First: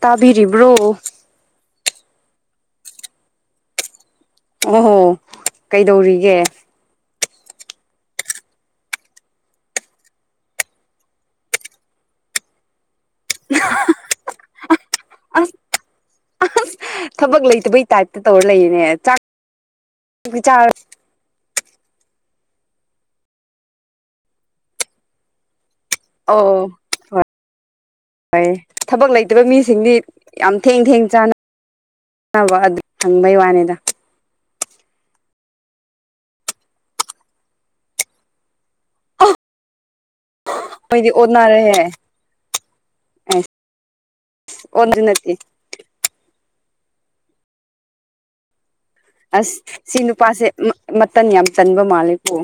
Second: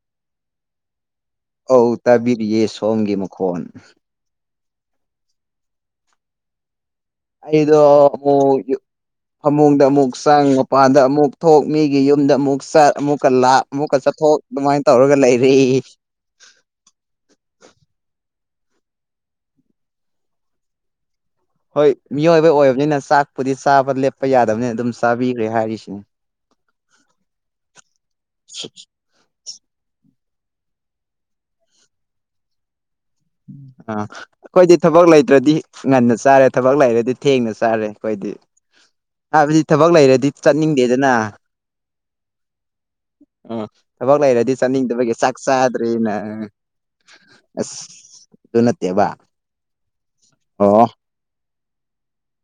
ꯇꯥꯕꯤꯔꯤꯕ꯭ꯔꯣ ꯑꯧ ꯇꯥꯕꯤꯔꯤꯌꯦ ꯁꯣꯝꯒꯤ ꯃꯈꯣꯟ ꯑꯣꯍꯣ ꯀꯩꯗꯧꯔꯤꯒꯦ ꯑꯩꯗꯣ ꯐꯃꯨꯡꯗ ꯑꯃꯨꯛ ꯆꯥꯡ ꯃꯄꯥꯟꯗ ꯑꯃꯨꯛ ꯊꯣꯛ ꯃꯤꯒꯤ ꯌꯨꯝꯗ ꯑꯃꯨꯛ ꯆꯠ ꯑꯃꯨꯛꯀ ꯂꯥꯛ ꯑꯃꯨꯛꯀ ꯆꯠꯊꯣꯛ ꯑꯗꯨꯃꯥꯏꯅ ꯇꯧꯔꯒ ꯑꯁ ꯂꯩꯔꯤ ꯊꯕꯛ ꯂꯩꯇꯕꯩ ꯇꯥꯏꯞꯇ ꯇꯧꯔ ꯂꯩꯌꯦꯅꯦ ꯆꯥꯛ ꯍꯣꯏ ꯃꯤꯑꯣꯏꯕ ꯑꯣꯏꯕꯅꯤꯅ ꯆꯥꯛꯄꯨꯗꯤ ꯆꯥꯕ ꯂꯦꯞꯄ ꯌꯥꯗꯕꯅꯤꯅ ꯑꯗꯨꯝ ꯆꯥꯕꯤꯈ꯭ꯔꯦ ꯍꯥꯏꯔꯤꯁꯤꯅꯦ ꯑꯣ ꯍꯣꯏ ꯍꯣꯏ ꯊꯕꯛ ꯂꯩ ꯃꯤꯁꯤꯡꯗꯤ ꯌꯥꯝ ꯊꯦꯡ ꯊꯦꯡ ꯆꯥꯅꯅꯕ ꯑꯗꯨ ꯍꯪꯕꯩ ꯋꯥꯅꯤꯗ ꯑꯥ ꯑꯩꯈꯣꯏꯗꯤ ꯊꯕꯛ ꯂꯩꯇ꯭ꯔꯗꯤ ꯉꯟꯅ ꯆꯥꯔꯦ ꯊꯕꯛ ꯂꯩꯔꯗꯤ ꯊꯦꯡꯅ ꯆꯥꯔꯦ ꯑꯩꯈꯣꯏꯗꯤ ꯍꯥꯏꯕꯗꯤ ꯊꯕꯛ ꯂꯩꯔꯗꯤ ꯃꯣꯏꯗꯤ ꯆꯠꯅꯤꯡꯗꯦꯗꯅ ꯑꯣꯟꯅꯔꯦꯍꯦ ꯑꯦꯁ ꯎꯝ ꯊꯕꯛ ꯂꯩꯔꯗꯤ ꯑꯣꯟꯗꯤ ꯆꯥꯅꯤꯡꯗꯕꯒꯤ ꯅꯠꯇꯦ ꯆꯥꯛ ꯆꯥ ꯅꯦꯅ ꯑꯁ ꯑꯗꯨ ꯅꯠꯇꯦꯕ ꯑꯁ ꯁꯤ ꯅꯨꯄꯥꯁꯦ ꯑꯣ ꯃꯇꯝ ꯌꯥꯝ ꯆꯟꯕ ꯃꯥꯜꯂꯦꯀꯣ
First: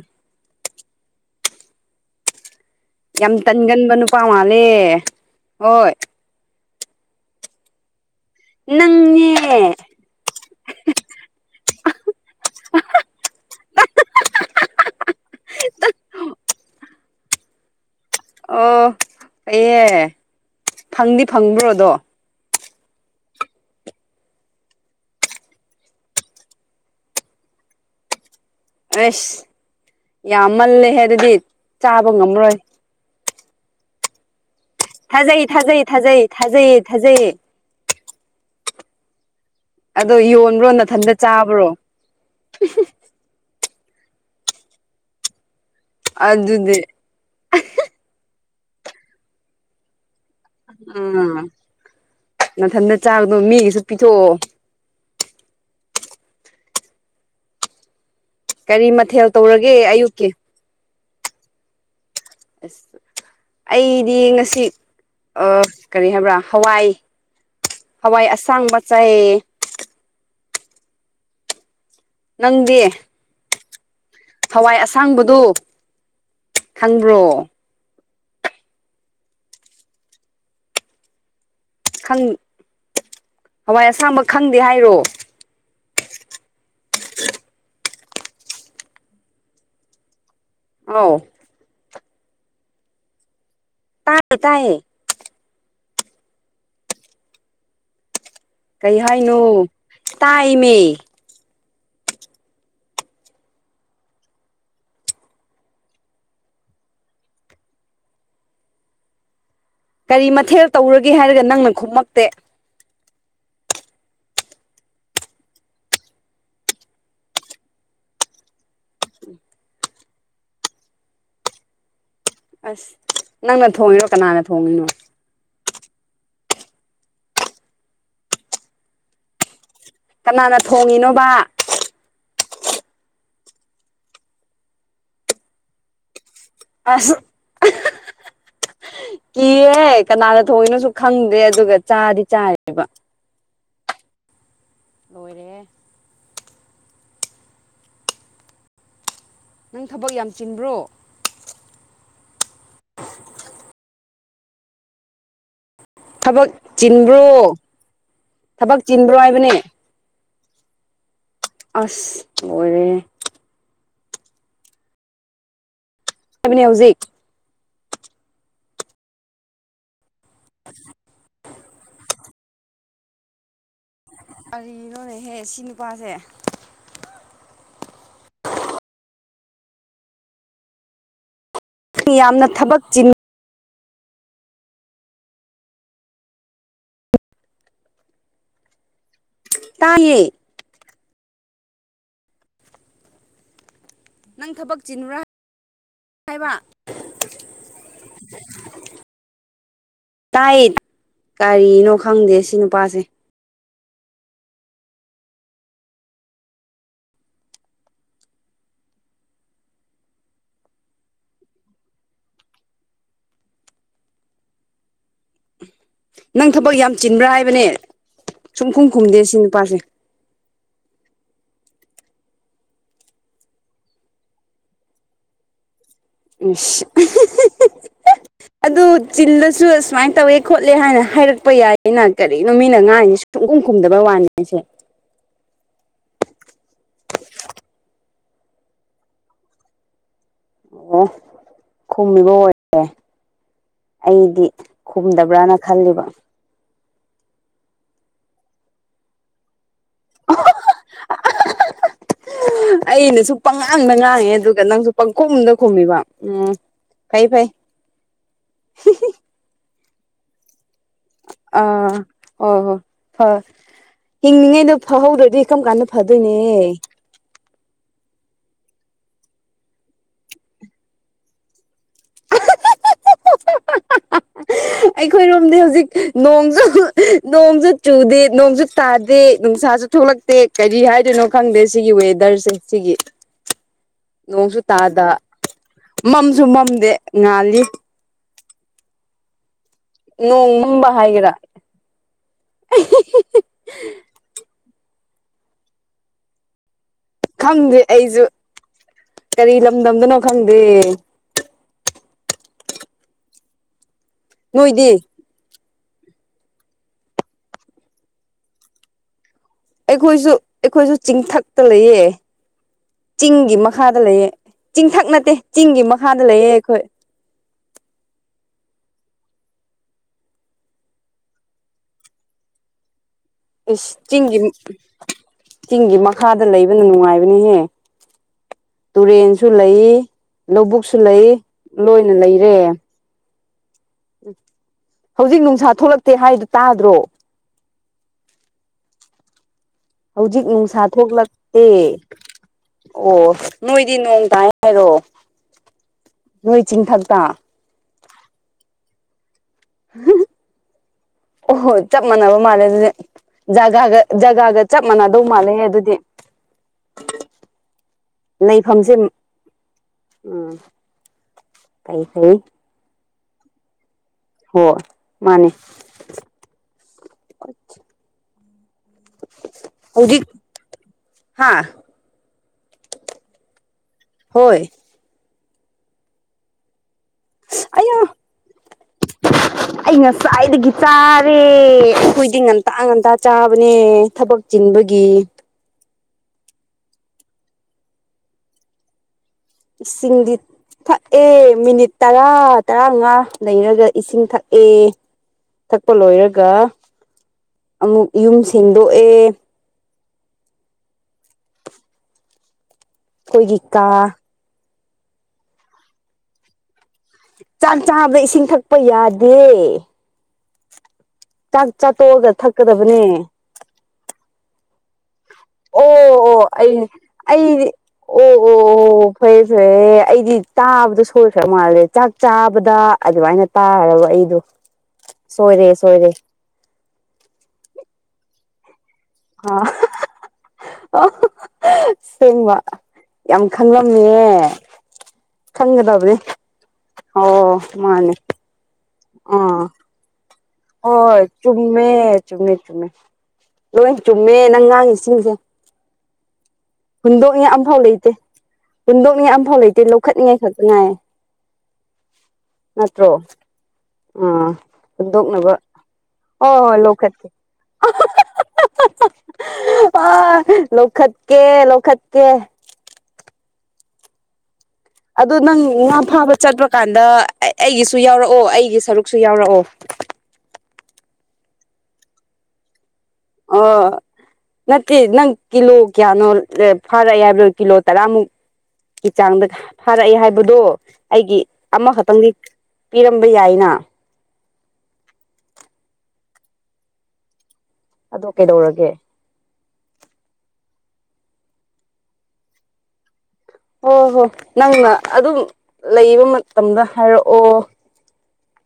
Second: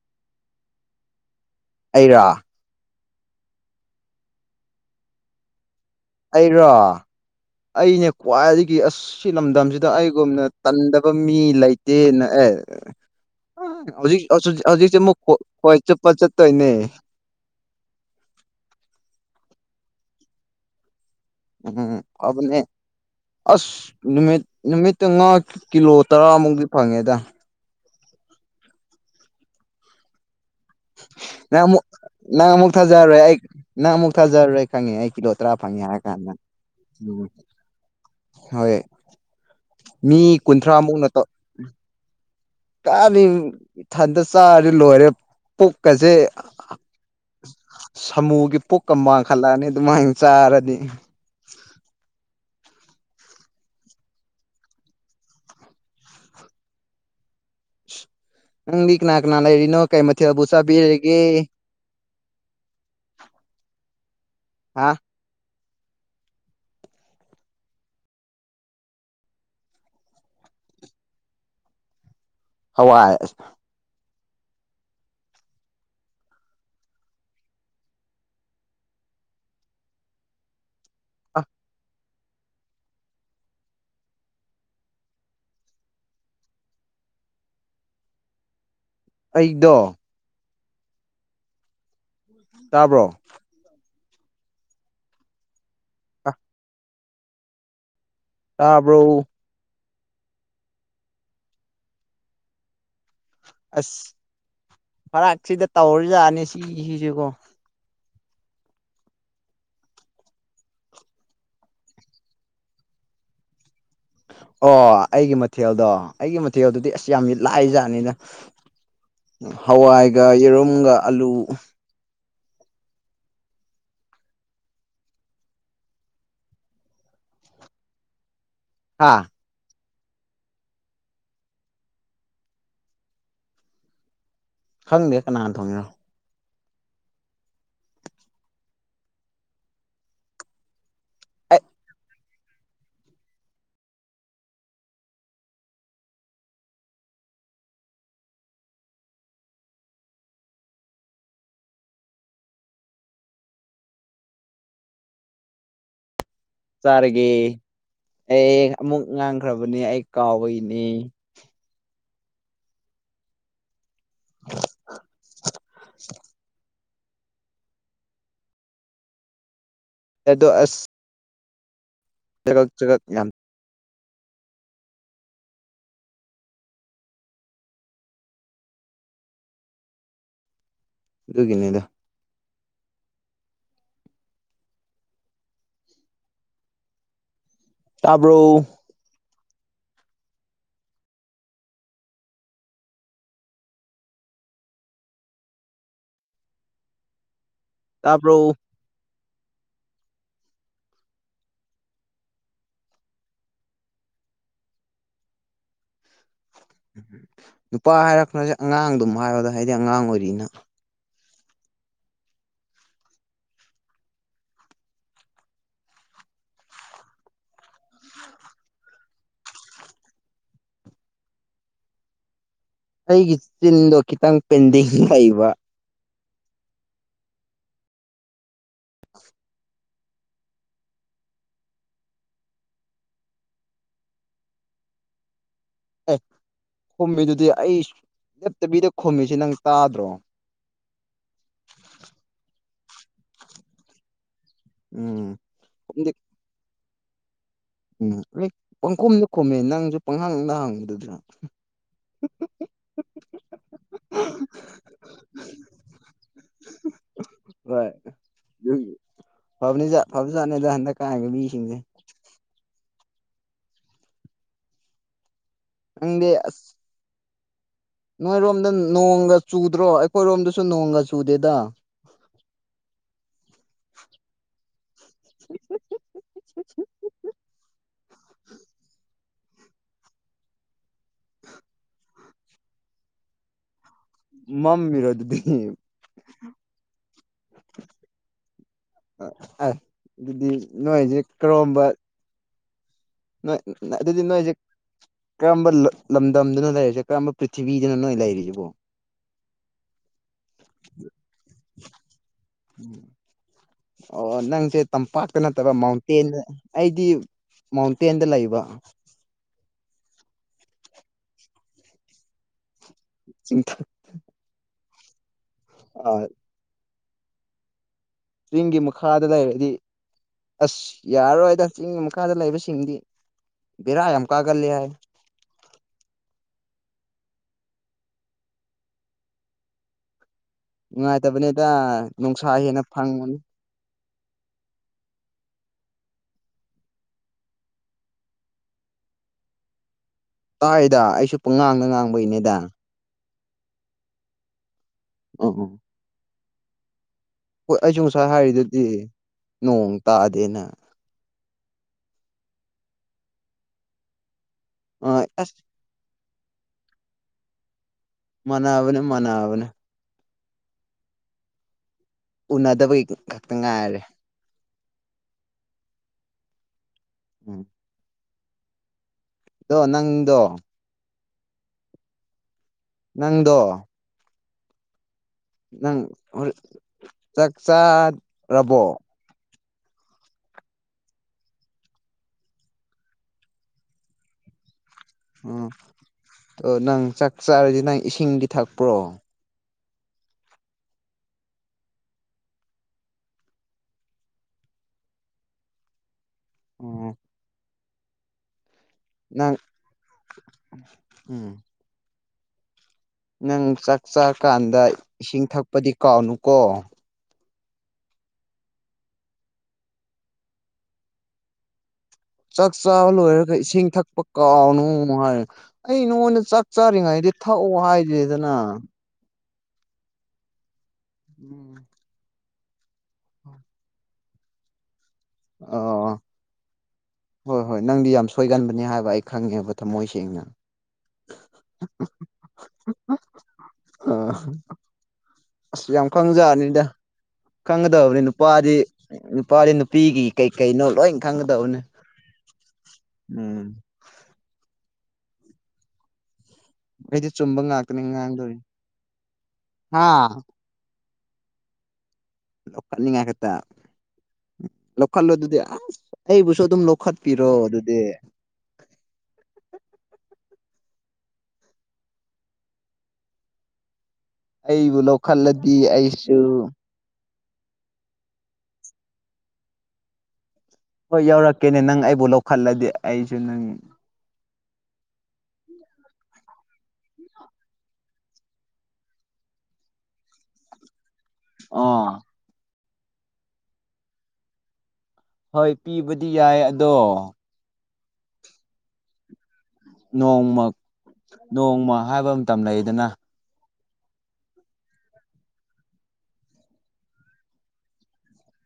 ꯑꯩꯔꯣ ꯌꯥꯝ ꯇꯟꯒꯟꯕ ꯅꯨꯄꯥ ꯃꯥꯜꯂꯦ ꯍꯣꯏ ꯑꯩꯔꯣ ꯑꯩꯅꯦ ꯈ꯭ꯋꯥꯏꯗꯒꯤ ꯑꯁ ꯅꯪꯅꯦ ꯂꯝꯗꯝꯁꯤꯗ ꯑꯩꯒꯨꯝꯅ ꯇꯟꯗꯕ ꯃꯤ ꯂꯩꯇꯦꯅ ꯑꯦ ꯎ ꯍꯧꯖꯤꯛ ꯍꯧꯖꯤꯛꯁꯦ ꯑꯃꯨꯛ ꯈꯣꯏ ꯆꯨꯞꯄ ꯆꯠꯇꯣꯏꯅꯦ ꯑꯣ ꯑꯦ ꯐꯪꯗꯤ ꯐꯪꯕ꯭ꯔꯣ ꯑꯗꯣ ꯐꯥꯕꯅꯦ ꯑꯁ ꯅꯨꯃꯤꯠ ꯅꯨꯃꯤꯠꯇ ꯉꯥ ꯀꯤꯂꯣ ꯇꯔꯥꯃꯨꯛꯗꯤ ꯐꯪꯉꯦꯗ ꯑꯁ ꯌꯥꯝꯃꯜꯂꯦ ꯍꯥꯏ ꯑꯗꯨꯗꯤ ꯆꯥꯕ ꯉꯝꯃꯔꯣꯏ ꯊꯥꯖꯔꯣꯏ ꯑꯩ ꯅꯪ ꯑꯃꯨꯛ ꯊꯥꯖꯔꯣꯏ ꯊꯥꯖꯩ ꯊꯥꯖꯩ ꯊꯥꯖꯩ ꯊꯥꯖꯩ ꯎꯝ ꯊꯥꯖꯩꯌꯦ ꯍꯣꯏ ꯑꯗꯣ ꯃꯤ ꯌꯣꯟꯕ꯭ꯔꯣ ꯀꯨꯟꯊ꯭ꯔꯥꯃꯨꯛꯅ ꯅꯥꯊꯟꯇ ꯆꯥꯕ꯭ꯔꯣ ꯀꯥꯅꯤ ꯏꯊꯟꯇ ꯆꯥꯔꯗꯤ ꯂꯣꯏꯔꯦ ꯄꯣꯛꯀꯁꯦ ꯑꯗꯨꯗꯤ ꯁꯥꯃꯨꯒꯤ ꯄꯨꯛꯀ ꯃꯥꯡꯈꯠꯂꯛꯑꯅꯤ ꯑꯗꯨꯃꯥꯏꯅ ꯆꯥꯔꯗꯤ ꯎꯝ ꯅꯊꯟꯇ ꯆꯥꯕꯅꯣ ꯃꯤꯒꯤꯁꯨ ꯄꯤꯊꯣꯛꯑꯣ ꯀꯔꯤ ꯅꯪꯗꯤ ꯀꯅꯥ ꯃꯊꯦꯜ ꯀꯅꯥ ꯂꯩꯔꯤꯅꯣ ꯇꯧꯔꯒꯦ ꯀꯩ ꯑꯌꯨꯛꯀꯤ ꯃꯊꯦꯜꯕꯨ ꯆꯥꯕꯤꯔꯒꯦ ꯑꯁ ꯑꯩꯗꯤ ꯉꯁꯤ ꯍꯥ ꯀꯔꯤ ꯍꯥꯏꯕ꯭ꯔꯥ ꯍꯋꯥꯏ ꯍꯋꯥꯏ ꯑꯁꯥꯡꯕ ꯆꯥꯏ ꯅꯪꯗꯤ ꯍꯋꯥꯏ ꯍꯋꯥꯏ ꯑꯁꯥꯡꯕꯗꯨ ꯈꯪꯕ꯭ꯔꯣ [unintelligible] ꯍꯋꯥꯏ ꯑꯁꯥꯡꯕ ꯈꯪꯗꯦ ꯍꯥꯏꯔꯣ ꯑꯩꯗꯣ ꯑꯥꯎ ꯇꯥꯕ꯭ꯔꯣ ꯇꯥꯏ ꯇꯥꯏꯌꯦ ꯀꯩ ꯇꯥꯕ꯭ꯔꯣ ꯍꯥꯏꯅꯣ ꯇꯥꯏꯌꯦꯃꯤ ꯑꯁ ꯐꯔꯥꯛ ꯁꯤꯗ ꯇꯧꯔꯖꯥꯅꯤ ꯁꯤꯁꯤ ꯁꯤꯀꯣ ꯀꯔꯤ ꯃꯊꯦꯜ ꯇꯧꯔꯒꯦ ꯍꯥꯏꯔꯒ ꯅꯪꯅ ꯈꯨꯨꯝꯃꯛꯇꯦ ꯑꯣ ꯑꯩꯒꯤ ꯃꯊꯦꯜꯗꯣ ꯑꯩꯒꯤ ꯃꯊꯦꯜꯗꯨꯗꯤ ꯑꯁ ꯌꯥꯝ ꯂꯥꯏ ꯖꯥꯠꯅꯤꯗ ꯍꯋꯥꯏꯒ ꯌꯦꯔꯨꯝꯒ ꯑꯥꯂꯨ ꯑꯁ ꯅꯪꯅ ꯊꯣꯡꯉꯤꯔꯣ ꯀꯅꯥꯅ ꯊꯣꯡꯉꯤꯅꯣ ꯍꯥꯥ ꯀꯅꯥꯅ ꯊꯣꯡꯉꯤꯅꯣꯕ꯫ ꯈꯪꯗꯦ ꯀꯅꯥꯅ ꯊꯣꯡꯉꯤꯅꯣ꯫ ꯑꯁ ꯑꯍꯥꯑꯍꯥ ꯀꯤꯍꯦ ꯀꯅꯥꯗ ꯊꯣꯛꯏꯅꯣꯁꯨ ꯈꯪꯗꯦ ꯑꯩ ꯑꯗꯨꯒ ꯆꯥꯗꯤ ꯆꯥꯏꯅꯦꯕꯥ꯫ ꯂꯣꯏꯔꯦꯍꯦ꯫ ꯅꯪ ꯊꯕꯛ ꯌꯥꯝ ꯆꯤꯟꯕ꯭ꯔꯣ꯫ [inaudible] ꯊꯕꯛ ꯆꯥꯔꯒꯦ ꯆꯤꯟꯕ꯭ꯔꯣ ꯑꯦ ꯊꯕꯛ ꯑꯃꯨꯛ ꯆꯤꯟꯕ꯭ꯔꯣ ꯍꯥꯏꯕꯅꯦ ꯉꯥꯡꯈ꯭ꯔꯕꯅꯦ ꯑꯩ ꯀꯥꯎꯕꯩꯅꯦ꯫ ꯑꯁ ꯂꯣꯏꯔꯦꯍꯦ꯫ [inaudible] ꯕꯅꯦ ꯍꯧꯖꯤꯛ ꯑꯗꯣ ꯑꯁ ꯆꯒꯛ ꯆꯒꯛ ꯌꯥꯝ ꯀꯔꯤꯅꯣꯅꯦꯍꯦ ꯁꯤ ꯅꯨꯄꯥꯁꯦ꯫ ꯑꯗꯨꯒꯤꯅꯤꯗ ꯌꯥꯝꯅ ꯊꯕꯛ ꯆꯤꯟ ꯇꯥꯕ꯭ꯔꯣ ꯇꯥꯏꯌꯦ꯫ ꯅꯪ ꯊꯕꯛ ꯆꯤꯟꯕꯔꯥ ꯍꯥꯏꯕ꯫ ꯇꯥꯕꯔꯣ ꯇꯥꯏ ꯀꯔꯤꯅꯣ ꯈꯪꯗꯦ ꯁꯤ ꯅꯨꯄꯥꯁꯦ꯫ ꯎꯝ ꯅꯨꯄꯥ ꯍꯥꯏꯔꯛꯇꯔꯁꯦ ꯑꯉꯥꯡꯗꯨꯝ ꯍꯥꯏꯌꯣꯗ ꯑꯩꯗꯤ ꯑꯉꯥꯡ ꯑꯣꯏꯔꯤꯅ꯫ ꯅꯪ ꯊꯕꯛ ꯌꯥꯝ ꯆꯤꯟꯕ꯭ꯔꯥ ꯍꯥꯏꯕꯅꯦ ꯁꯨꯝ ꯈꯨꯝ ꯈꯨꯝꯗꯦ ꯁꯤ ꯅꯨꯄꯥꯁꯦ꯫ ꯑꯩꯒꯤ ꯆꯤꯟꯗꯣ ꯈꯤꯇꯪ ꯄꯦꯟꯗꯤꯡ ꯂꯩꯕ꯫ ꯏꯁ ꯑꯗꯨ ꯆꯤꯜꯂꯁꯨ ꯑꯁꯨꯃꯥꯏꯅ ꯇꯧꯋꯦ ꯈꯣꯠꯂꯦ ꯍꯥꯏꯅ ꯍꯥꯏꯔꯛꯄ ꯌꯥꯏꯌꯦꯅ ꯀꯔꯤꯅꯣꯃꯤꯅ ꯉꯥꯡꯉꯤꯁꯦ꯫ ꯁꯨꯡꯈꯨꯝ ꯈꯨꯝꯗꯕꯩ ꯋꯥꯅꯤ ꯁꯦ꯫ ꯑꯦ ꯈꯨꯝꯃꯤꯗꯨꯗꯤ ꯑꯩ ꯂꯦꯞꯇꯕꯤꯗ ꯈꯨꯝꯃꯤꯁꯤ ꯅꯪ ꯇꯥꯗ꯭ꯔꯣ꯫ ꯑꯣ ꯈꯨꯝꯃꯤꯕ ꯑꯣꯏꯔꯦ ꯑꯩꯗꯤ ꯎꯝ ꯈꯨꯝꯗꯕ꯭ꯔꯅ ꯈꯜꯂꯤꯕ ꯈꯨꯝꯗꯤ ꯎꯝ ꯑꯩ ꯄꯪꯈꯨꯝꯗ ꯈꯨꯝꯃꯦ ꯅꯪꯁꯨ ꯄꯪꯍꯥꯡꯗ ꯍꯥꯡꯕꯗꯨꯗ ꯑꯩꯅꯁꯨ ꯄꯪꯉꯥꯡꯗ ꯉꯥꯡꯉꯦ ꯑꯗꯨꯒ ꯅꯪꯁꯨ ꯄꯪꯈꯨꯝꯗ ꯈꯨꯝꯃꯤꯕ ꯎꯝ ꯐꯩ ꯐꯩ꯫ [unintelligible] ꯐꯕꯅꯤ ꯐꯕꯖꯥꯠꯅꯤꯗ ꯍꯟꯗꯛꯀꯥꯟꯒꯤ ꯃꯤꯁꯤꯡꯁꯦ ꯑꯥ ꯑꯣ ꯍꯣꯏ ꯍꯤꯡꯉꯤꯉꯩꯗ ꯐꯥꯎꯍꯧꯗ꯭ꯔꯗꯤ꯫ ꯁꯨꯝ ꯀꯥꯟꯗ ꯅꯪꯗꯤ ꯐꯗꯣꯏꯅꯦ꯫ ꯑꯁ ꯅꯣꯏꯔꯣꯝꯗ ꯅꯣꯡꯒ ꯆꯨꯗ꯭ꯔꯣ ꯑꯩꯈꯣꯏꯔꯣꯝꯗꯁꯨ ꯅꯣꯡꯒ ꯆꯨꯗꯦꯗ꯫ ꯑꯩꯈꯣꯏꯔꯣꯝꯗꯤ ꯍꯧꯖꯤꯛ ꯅꯣꯡꯁꯨ ꯅꯣꯡꯁꯨ ꯆꯨꯗꯦ ꯅꯣꯡꯁꯨ ꯇꯥꯗꯦ ꯅꯨꯡꯁꯥꯁꯨ ꯊꯣꯛꯂꯛꯇꯦ ꯀꯔꯤ ꯍꯥꯏꯗꯣꯏꯅꯣ ꯈꯪꯗꯦ ꯁꯤꯒꯤ ꯋꯦꯗꯔꯁꯦ ꯁꯤꯒꯤ꯫ ꯅꯣꯡꯁꯨ ꯇꯥꯗ ꯃꯝꯃꯤꯔꯣ ꯑꯗꯨꯗꯤ ꯃꯝꯁꯨ ꯃꯝꯗꯦ ꯉꯥꯜꯂꯤ꯫ ꯑꯁ ꯑꯗꯨꯗꯤ ꯅꯣꯡ ꯃꯝꯕ ꯅꯣꯏꯁꯦ ꯍꯥꯏꯒꯦꯔꯥ ꯀꯔꯣꯝꯕ [inaudible] ꯅꯣꯏ ꯑꯗꯨꯗꯤ ꯅꯣꯏꯁꯦ ꯀꯔꯝꯕ ꯂꯝꯗꯝꯗꯅꯣ ꯂꯩꯔꯤꯁꯦ ꯀꯔꯝꯕ ꯈꯪꯗꯦ ꯄ꯭ꯔꯤꯊꯤꯕꯤꯗꯅꯣ ꯅꯣꯏ ꯑꯩꯁꯨ ꯂꯩꯔꯤꯁꯤꯕꯣ ꯀꯔꯤ ꯂꯝꯗꯝꯗꯅꯣ ꯈꯪꯗꯦ꯫ ꯑꯣ ꯅꯪꯁꯦ ꯅꯣꯏꯗꯤ ꯇꯝꯄꯥꯛ ꯅꯠꯇꯕ ꯃꯥꯎꯟꯇꯦꯟ ꯑꯩꯗꯤ ꯃꯥꯎꯟꯇꯦꯟꯗ ꯂꯩꯕ꯫ ꯑꯩꯈꯣꯏꯁꯨ ꯑꯩꯈꯣꯏꯁꯨ ꯆꯤꯡꯊꯛꯇ ꯂꯩꯌꯦ ꯆꯤꯡꯒꯤ ꯆꯤꯡꯊ ꯃꯈꯥꯗ ꯂꯩꯌꯦ ꯆꯤꯡꯊꯛ ꯅꯠꯇꯦ ꯆꯤꯡꯒꯤ ꯃꯈꯥꯗ ꯂꯩꯌꯦ ꯑꯩꯈꯣꯏ ꯆꯤꯡꯒꯤ ꯃꯈꯥꯗ ꯂꯩꯔꯗꯤ ꯑꯁ ꯌꯥꯔꯔꯣꯏꯗ ꯆꯤꯡꯒꯤ ꯃꯈꯥꯗ ꯂꯩꯕꯁꯤꯡꯗꯤ ꯏꯁ ꯕꯦꯔꯥ ꯌꯥꯝ ꯆꯤꯡꯒꯤ ꯀꯥꯒꯜꯂꯦ ꯍꯥꯏ ꯆꯤꯡꯒꯤ ꯃꯈꯥꯗ ꯂꯩꯕꯅ ꯅꯨꯡꯉꯥꯏꯕꯅꯤꯍꯦ ꯇꯨꯔꯦꯟꯁꯨ ꯂꯩ ꯂꯧꯕꯨꯛꯁꯨ ꯂꯩ ꯂꯣꯏꯅ ꯂꯩꯔꯦ ꯐꯪ ꯕꯅꯤ ꯍꯧꯖꯤꯛ ꯅꯨꯡꯁꯥ ꯊꯣꯛꯂꯛꯇꯦ ꯍꯥꯏꯗꯨ ꯇꯥꯗ꯭ꯔꯣ ꯍꯧꯖꯤꯛ ꯅꯨꯡꯁꯥ ꯇꯥꯏꯗ ꯑꯩꯁꯨ ꯊꯣꯛꯂꯛꯇꯦ ꯄꯉꯥꯡꯗ ꯉꯥꯡꯕꯩꯅꯦꯗ ꯑꯣ ꯅꯣꯏꯗꯤ ꯅꯣꯡ ꯇꯥꯏ ꯍꯥꯏꯔꯣ ꯑꯣ ꯑꯣ ꯅꯣꯏ ꯆꯤꯡꯊꯛꯇ ꯍꯣꯏ ꯑꯩꯁꯨ ꯉꯁꯥꯏ ꯍꯥꯏꯔꯤꯗꯨꯗꯤ ꯅꯣꯡ ꯇꯥꯗꯦꯅ ꯑꯣꯍꯣꯏ ꯆꯞ ꯃꯥꯟꯅꯕ ꯃꯥꯜꯂꯦ ꯑꯗꯨꯗꯤ ꯖꯒꯥꯒ ꯖꯒꯥꯒ ꯆꯞ ꯑ ꯃꯥꯟꯅꯗꯧ ꯃꯥꯜꯂꯦ ꯑꯁ ꯑꯗꯨꯗꯤ ꯂꯩꯐꯝꯁꯦ ꯃꯥꯟꯅꯕꯅꯦ ꯃꯥꯟꯅꯕꯅꯦ ꯎꯝ ꯐꯩ ꯐꯩ ꯎꯅꯗꯕꯒꯤ ꯈꯛꯇ ꯉꯥꯏꯔꯦ ꯍꯣ ꯃꯥꯅꯦ ꯎꯝ ꯑꯗꯣ ꯅꯪꯗꯣ ꯍꯥꯥ ꯅꯪꯗꯣ ꯍꯣꯏ ꯅꯪ ꯆꯥꯛ ꯑꯌꯥ ꯆꯥꯔꯕꯣ [unintelligible] ꯑꯩ ꯉꯁꯥꯏꯗꯒꯤ ꯆꯥꯔꯦ ꯑꯩꯈꯣꯏꯗꯤ ꯉꯟꯇꯥ ꯉꯟꯇꯥ ꯆꯥꯕꯅꯦ ꯊꯕꯛ ꯆꯤꯟꯕꯒꯤ ꯑꯣ ꯑ ꯅꯪ ꯆꯥꯛ ꯆꯥꯔꯤꯁꯤ ꯅꯪ ꯏꯁꯤꯡꯗꯤ ꯊꯛꯄ꯭ꯔꯣ ꯏꯁꯤꯡ ꯂꯤꯠ ꯊꯛꯑꯦ ꯃꯤꯅꯤꯠ ꯇꯔꯥ ꯇꯔꯥꯃꯉꯥ ꯂꯩꯔꯒ ꯏꯁꯤꯡ ꯊꯛꯑꯦ ꯊꯛꯄ ꯂꯣꯏꯔꯒ ꯎꯝ ꯑꯃꯨꯛ ꯌꯨꯝ ꯁꯦꯡꯗꯣꯛꯑꯦ ꯎꯝ ꯑꯩꯈꯣꯏꯒꯤ ꯅꯪ ꯀꯥ ꯆꯥꯛ ꯆꯥꯀꯥꯟꯗ ꯏꯁꯤꯡ ꯊꯛꯄꯗꯤ ꯀꯥꯎꯅꯨꯀꯣ ꯆꯥꯛ ꯆꯥꯕ ꯏꯁꯤꯡ ꯊꯛꯄ ꯌꯥꯗꯦ ꯆꯥꯛ ꯆꯥꯛꯠ ꯍꯒꯦ ꯆꯥꯛ ꯆꯥꯕ ꯂꯣꯏꯔꯒ ꯏꯁꯤꯡ ꯊꯛꯄ ꯀꯥꯎꯅꯨ ꯍꯥꯏꯔ ꯑꯩ ꯑꯣ ꯑꯣ ꯅꯉꯣꯟꯗ ꯆꯥꯛ ꯑꯩ ꯆꯥꯔꯤꯉꯩꯗꯤ ꯑꯩꯗꯤ ꯊꯛꯑꯣ ꯑꯣ ꯍꯥꯏꯗꯦꯗꯅ ꯑꯣ ꯑꯣ ꯐꯔꯦ ꯐꯔꯦ ꯑꯩꯗꯤ ꯇꯥꯕꯗ ꯁꯣꯏꯈ꯭ꯔ ꯃꯥꯜꯂꯦ ꯆꯥꯛ ꯆꯥꯕꯗ ꯑꯗꯨ ꯑꯩꯅ ꯇꯥꯈꯔꯕ ꯑꯩꯗꯣ ꯁꯣꯏꯔꯦ ꯁꯣꯏꯔꯦ ꯑꯣ ꯍꯣꯏ ꯍꯣꯏ ꯅꯪꯗꯤ ꯌꯥꯝ ꯁꯣꯏꯒꯟꯕꯅꯤ ꯍꯥꯏꯕ ꯑꯩ ꯈꯪꯉꯦꯕ ꯊꯝꯃꯣꯏ ꯁꯦꯡꯅ ꯑ ꯁꯦꯡꯕ ꯌꯥꯝ ꯈꯪꯂꯝꯃꯦ ꯑ ꯑꯁ ꯌꯥꯝ ꯈꯪꯒꯗꯕꯅꯦ ꯈꯪꯖꯅꯤꯗ ꯑꯣ ꯃꯥꯅꯦ ꯈꯪꯒꯗꯕꯅꯤ ꯅꯨꯄꯥꯗꯤ ꯑꯥ ꯅꯨꯄꯥꯗꯤ ꯄꯤꯒꯤ ꯍꯣꯏ ꯆꯨꯝꯃꯦ ꯆꯨꯝꯃꯦ ꯆꯨꯝꯃꯦ ꯎꯝ ꯂꯣꯏ ꯆꯨꯝꯃꯦ ꯅꯪꯉꯥꯡ ꯏꯁꯤꯡꯁꯦ ꯑꯩꯗꯤ ꯍꯨꯟꯗꯣꯛꯅꯤꯡꯉ ꯆꯨꯝꯕ ꯑꯝꯐꯥꯎ ꯉꯥꯛꯇꯅꯤ ꯂꯩꯇꯦ ꯉꯥꯡꯗꯣꯏ ꯍꯨꯟꯗꯣꯛꯅꯤꯡꯉ ꯑꯝꯐꯥꯎ ꯂꯩꯇꯦ ꯍꯥ ꯂꯧꯈꯠꯅꯤꯡꯉꯥꯏ ꯈꯠꯇꯉꯥꯏ ꯂꯧꯈꯠꯅꯤꯡꯉꯥꯏ ꯈꯛꯇ ꯑꯥ ꯂꯧꯈꯠꯂꯣ ꯍꯨꯟꯗꯣꯛꯅꯕ ꯑꯗꯨꯗꯤ ꯑꯁ ꯍꯣꯏ ꯑꯩꯕꯨꯁꯨ ꯑꯗꯨꯝ ꯂꯧꯈꯠꯄꯤꯔꯣ ꯑꯗꯨꯗꯤ ꯑ ꯂꯧꯈꯠꯀꯦ ꯂꯧꯈꯠꯀꯦ ꯑꯩꯕꯨ ꯑꯗꯨ ꯅꯪ ꯂꯧꯈꯠꯂꯗꯤ ꯉꯅꯥ ꯐꯕ ꯑꯩꯁꯨ ꯆꯠꯄꯥꯦ ꯑꯗ ꯑꯩꯒꯤꯁꯨ ꯌꯥꯎꯔꯛꯑꯣ ꯑꯩꯒꯤ ꯁꯔꯨꯛꯁꯨ ꯌꯥꯎꯔꯛꯑꯣ ꯍꯣꯏ ꯌꯧꯔꯛꯀꯦꯅꯦ ꯅꯪ ꯑꯩꯕꯨ ꯂꯧꯈꯠꯂꯗꯤ ꯑꯩꯁꯨ ꯅꯪ ꯑꯣ ꯅꯠꯇꯦ ꯅꯪ ꯀꯤꯂꯣ ꯀꯌꯥꯅꯣ ꯐꯥꯔꯛꯑꯦ ꯍꯥꯏꯕ꯭ꯔꯣ ꯀꯤꯂꯣ ꯇꯔꯥꯃꯨꯛ ꯀ ꯆꯥꯡꯗ ꯐꯥꯔꯛꯑꯦ ꯍꯥꯏꯕꯗꯣ ꯑꯩꯒꯤ ꯑꯥ ꯑꯃꯈꯛꯇꯪꯗꯤ ꯄꯤꯔꯝꯕ ꯌꯥꯏꯅ ꯍꯣꯏ ꯄꯤꯕꯗꯤ ꯌꯥꯏ ꯑꯗꯣ ꯑꯗꯣ ꯀꯩꯗꯧꯔꯒꯦ ꯅꯣꯡꯃ ꯅꯣꯡꯃ ꯍꯥꯏꯕ ꯃꯇꯝ ꯂꯩꯗꯅ ꯍꯣ ꯍꯣ ꯅꯪꯅ ꯑꯗꯨꯝ ꯂꯩꯕ ꯃꯇꯝꯗ ꯍꯥꯏꯔꯛꯑꯣ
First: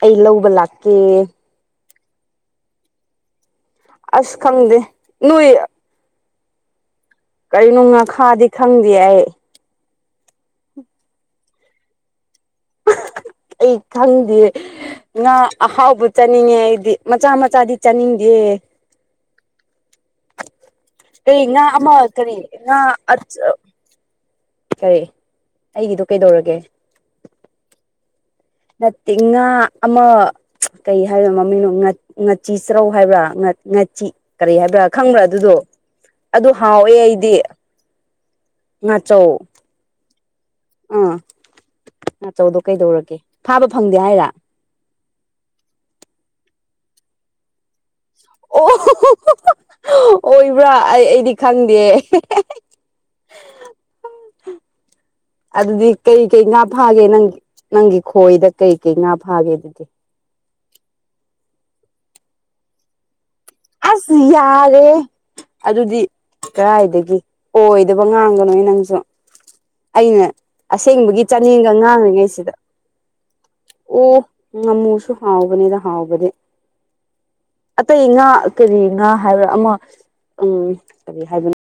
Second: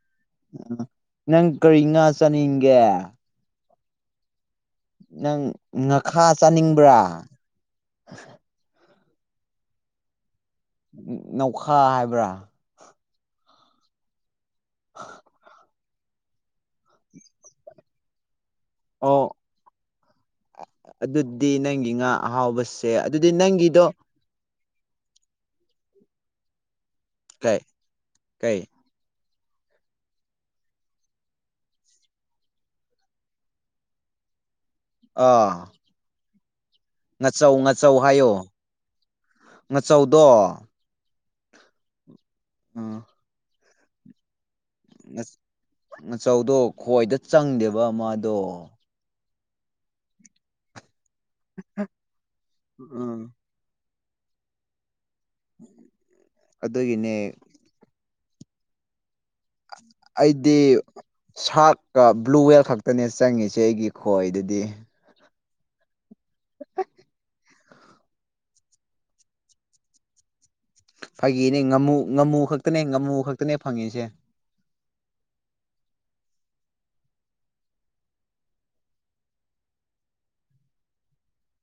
ꯑꯩ ꯂꯧꯕ ꯂꯥꯛꯀꯦ ꯅꯪ ꯀꯔꯤ ꯉꯥ ꯆꯥꯅꯤꯡꯒꯦ ꯑꯁ ꯈꯪꯗꯦ ꯅꯪ ꯅꯣꯏ ꯉꯈꯥ ꯆꯥꯅꯤꯡꯕ꯭ꯔꯥ ꯀꯔꯤꯅꯣ ꯉꯥꯈꯥꯗꯤ ꯈꯪꯗꯦ ꯑꯩ ꯅꯧꯈꯥ ꯍꯥꯏꯕ꯭ꯔꯥ ꯑꯩ ꯈꯪꯗꯦ ꯉꯥ ꯑꯍꯥꯎꯕ ꯆꯥꯅꯤꯡꯉꯦ ꯑꯩꯗꯤ ꯃꯆꯥ ꯃꯆꯥꯗꯤ ꯆꯥꯅꯤꯡꯗꯦ ꯑꯣ ꯀꯔꯤ ꯑꯗꯨꯗꯤ ꯅꯪꯒꯤ ꯑꯃ ꯉꯥ ꯀꯔꯤ ꯉꯥ ꯑꯍꯥꯎꯕꯁꯦ ꯑꯗꯨꯗꯤ ꯅꯪꯒꯤꯗꯣ ꯀꯔꯤ ꯑꯩꯒꯤꯗꯣ ꯀꯩꯗꯧꯔꯒꯦ ꯀꯥꯏ ꯀꯥꯏ ꯠꯇꯤꯡ ꯉꯥ ꯑꯃ ꯀꯔꯤ ꯍꯥꯏꯕ ꯃꯃꯤꯡꯅꯣ ꯉꯥꯆꯤ ꯆ꯭ꯔꯧ ꯍꯥꯏꯕ꯭ꯔꯥ ꯉꯥꯆꯤ ꯀꯔꯤ ꯍꯥꯏꯕꯥ ꯈ꯭ꯔꯥ ꯈꯪꯕ꯭ꯔꯥ ꯑꯥ ꯑꯗꯨꯗꯣ ꯑꯗꯨ ꯍꯥꯎꯋꯦ ꯑꯩꯗꯤ ꯉꯥꯆꯧ ꯉꯥꯆꯧ ꯉꯆꯧꯗꯣ ꯑꯥ ꯑꯆꯧꯗꯣ ꯎꯝ ꯀꯩꯗꯧꯔꯒꯦ ꯐꯥꯕ ꯐꯪꯗꯦ ꯍꯥꯏꯔ ꯅꯆꯧꯗꯣ ꯈꯣꯏꯗ ꯆꯪꯗꯦꯕ ꯃꯥꯗꯣ ꯑꯣ ꯑꯣꯏꯕ꯭ꯔꯥ ꯑꯩ ꯑꯩꯗꯤ ꯈꯪꯗꯦ ꯎꯝ ꯑꯗꯨꯗꯤ ꯀꯩꯀꯩ ꯉꯥ ꯐꯥꯒꯦ ꯑꯗꯨꯒꯤꯅꯦ ꯅꯪ ꯅꯪꯒꯤ ꯈꯣꯏꯗ ꯀꯩꯀꯩ ꯉꯥ ꯐꯥꯒꯦ ꯑꯗꯨꯗꯤ ꯑꯩꯗꯤ ꯁꯥꯔꯀ ꯕ꯭ꯂꯨꯋꯦꯜ ꯈꯛꯇꯅꯦ ꯆꯪꯉꯁꯤ ꯑꯁ ꯌꯥꯔꯦ ꯑꯗꯨꯗꯤ ꯀꯔꯥꯏꯗꯒꯤ ꯑꯣꯏꯗꯕ ꯉꯥꯡꯒꯅꯨ ꯅꯪꯁꯨ ꯑꯩꯅ ꯑꯁꯦꯡꯕꯒꯤ ꯐꯩꯒꯤꯅꯦ ꯆꯥꯅꯤꯡꯒ ꯉꯥꯃꯨ ꯉꯥꯃꯨ ꯉꯥꯡꯉꯤꯉꯩꯁꯤꯗ ꯈꯛꯇꯅꯦ ꯉꯥꯃꯨ ꯈꯛꯇꯅꯦ ꯐꯪꯉꯁꯦ ꯉꯃꯨꯁꯨ ꯍꯥꯎꯕꯅꯤꯗ ꯍꯥꯎꯕꯗꯤ ꯑꯇꯩ ꯉꯥ ꯀꯔꯤ ꯉꯥ ꯍꯥꯏꯕ ꯑꯃ ꯎꯝ ꯀꯔꯤ ꯍꯥꯏꯕꯅꯣ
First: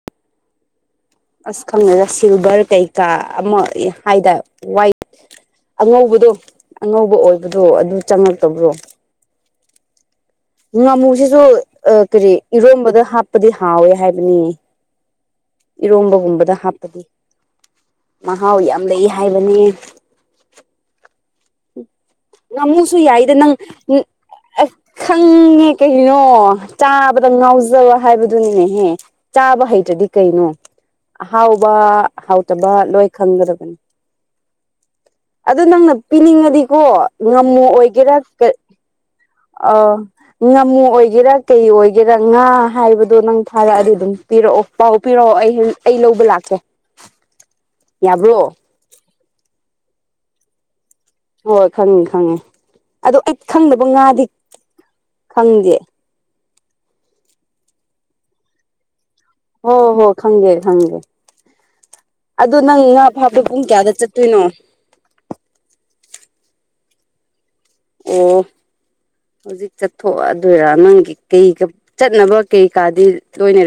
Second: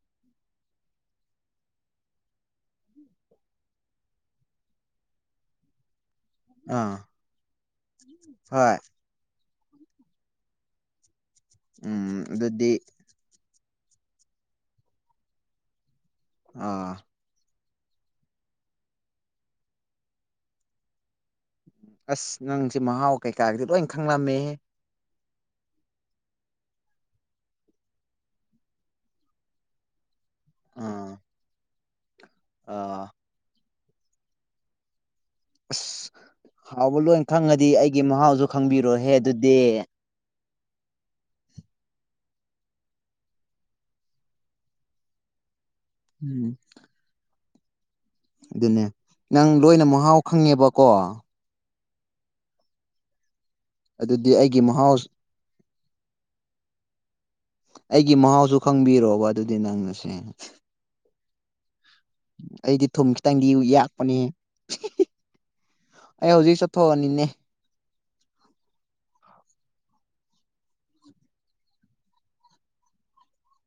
ꯑꯁ ꯈꯪꯉꯒ ꯁꯤꯜꯚꯔ ꯀꯩꯀꯥ ꯑꯃ ꯍꯥꯏꯇꯥꯔꯦ ꯋꯥꯏꯠ ꯑꯉꯧꯕꯗꯣ ꯑꯥ ꯑꯉꯧꯕ ꯑꯣꯏꯕꯗꯣ ꯑꯗꯨ ꯆꯪꯉꯛꯇꯕ꯭ꯔꯣ ꯍꯣꯏ ꯉꯥꯃꯨꯁꯤꯁꯨ ꯎꯝ ꯀꯔꯤ ꯑꯗꯨꯗꯤ ꯏꯔꯣꯝꯕꯗ ꯍꯥꯞ ꯍꯥꯞꯄꯗꯤ ꯍꯥꯎꯋꯦ ꯍꯥꯏꯕꯅꯤꯌꯦ ꯏꯔꯣꯝꯕꯒꯨꯝꯕꯗ ꯑꯥ ꯍꯥꯞꯄꯗꯤ ꯃꯍꯥꯎ ꯌꯥꯝ ꯂꯩ ꯍꯥꯏꯕꯅꯦ ꯑꯁ ꯅꯪꯁꯦ ꯉꯥꯃꯨꯁꯨ ꯃꯍꯥꯎ ꯌꯥꯏꯗ ꯅꯪ ꯀꯩꯀꯥꯒꯤꯗꯤ ꯂꯣꯏ ꯈꯪꯂꯝꯃꯦ ꯑꯁ ꯈꯪꯉꯦ ꯀꯩꯅꯣ ꯆꯥꯕꯗ ꯉꯥꯎꯖꯕ ꯍꯥꯏꯕꯗꯨꯅꯤꯅꯦꯍꯦ ꯆꯥꯕ ꯍꯩꯇ꯭ꯔꯗꯤ ꯀꯩꯅꯣ ꯑꯥ ꯑꯍꯥꯎꯕ ꯍꯥꯎꯇꯕ ꯑꯥ ꯂꯣꯏ ꯈꯪꯒꯗꯕꯅꯤ ꯑꯗꯣ ꯅꯪꯅ ꯑꯁ ꯄꯤꯅꯤꯡꯉꯗꯤꯀꯣ ꯍꯥꯎꯕ ꯂꯣꯏ ꯉꯝꯃꯣ ꯈꯪꯉꯗꯤ ꯑꯩꯒꯤ ꯑꯣꯏꯒꯦꯔꯥ ꯃꯍꯥꯎꯁꯨ ꯈꯪꯕꯤꯔꯣꯍꯦ ꯑꯗꯨꯗꯤ ꯑꯥ ꯉꯥꯃꯨ ꯑꯣꯏꯒꯦꯔꯥ ꯀꯩ ꯑꯣꯏꯒꯦꯔꯥ ꯉꯥ ꯍꯥꯏꯕꯗꯣ ꯅꯪ ꯊꯥꯔꯛꯑꯗꯤ ꯑꯗꯨꯝ ꯄꯤꯔꯛꯑꯣ ꯄꯥꯎ ꯄꯤꯔꯛꯑꯣ ꯑꯩ ꯑꯩ ꯂꯧꯕ ꯎꯝ ꯂꯥꯛꯀꯦ ꯌꯥꯕ꯭ꯔꯣ ꯑꯗꯨꯅꯦ ꯅꯪ ꯂꯣꯏꯅ ꯃꯍꯥꯎ ꯈꯪꯉꯦꯕꯀꯣ ꯍꯣꯏ ꯈꯪꯉꯦ ꯈꯪꯉꯦ ꯑꯗꯣ ꯑꯩ ꯈꯪꯗꯕ ꯉꯥꯗꯤ ꯑꯗꯨꯗꯤ ꯑꯩꯒꯤ ꯃꯍꯥꯎ ꯈꯪꯗꯦ ꯑꯩꯒꯤ ꯃꯍꯥꯎꯁꯨ ꯈꯪꯕꯤꯔꯣꯕ ꯑꯗꯨꯗꯤ ꯍꯣ ꯍꯣ ꯅꯪꯅꯁꯦ ꯈꯪꯒꯦ ꯈꯪ ꯑꯗꯨꯗꯣ ꯅꯪ ꯑꯩꯗꯤ ꯉꯥ ꯊꯨꯝ ꯐꯥꯕꯗꯣ ꯈꯤꯇꯪꯗꯤ ꯄꯨꯡ ꯀꯌꯥꯗ ꯌꯥꯛꯄꯅꯦꯍꯦ ꯆꯠꯇꯣꯏꯅꯣ ꯑꯩ ꯍꯧꯖꯤꯛ ꯆꯠꯊꯣꯛꯑꯅꯤꯅꯦ ꯑꯣ ꯍꯧꯖꯤꯛ ꯆꯠꯊꯣꯛꯗꯣꯏꯔꯥ ꯅꯪꯒꯤ ꯀꯩ ꯆꯠꯅꯕ ꯀꯩꯀꯥꯗꯤ ꯂꯣꯏꯅ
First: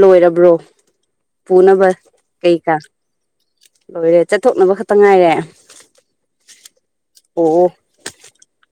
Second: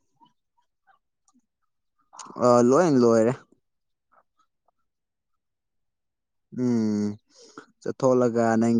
ꯂꯣꯏꯔꯕ꯭ꯔꯣ ꯄꯨꯅꯕ ꯑ ꯀꯩꯀꯥ ꯂꯣꯏ ꯂꯣꯏꯔꯦ ꯂꯣꯏꯔꯦ ꯆꯠꯊꯣꯛꯅꯕ ꯈꯛꯇ ꯉꯥꯏꯔꯦ ꯎꯝ ꯑꯣ ꯆꯠꯊꯣꯛꯂꯒ ꯅꯪ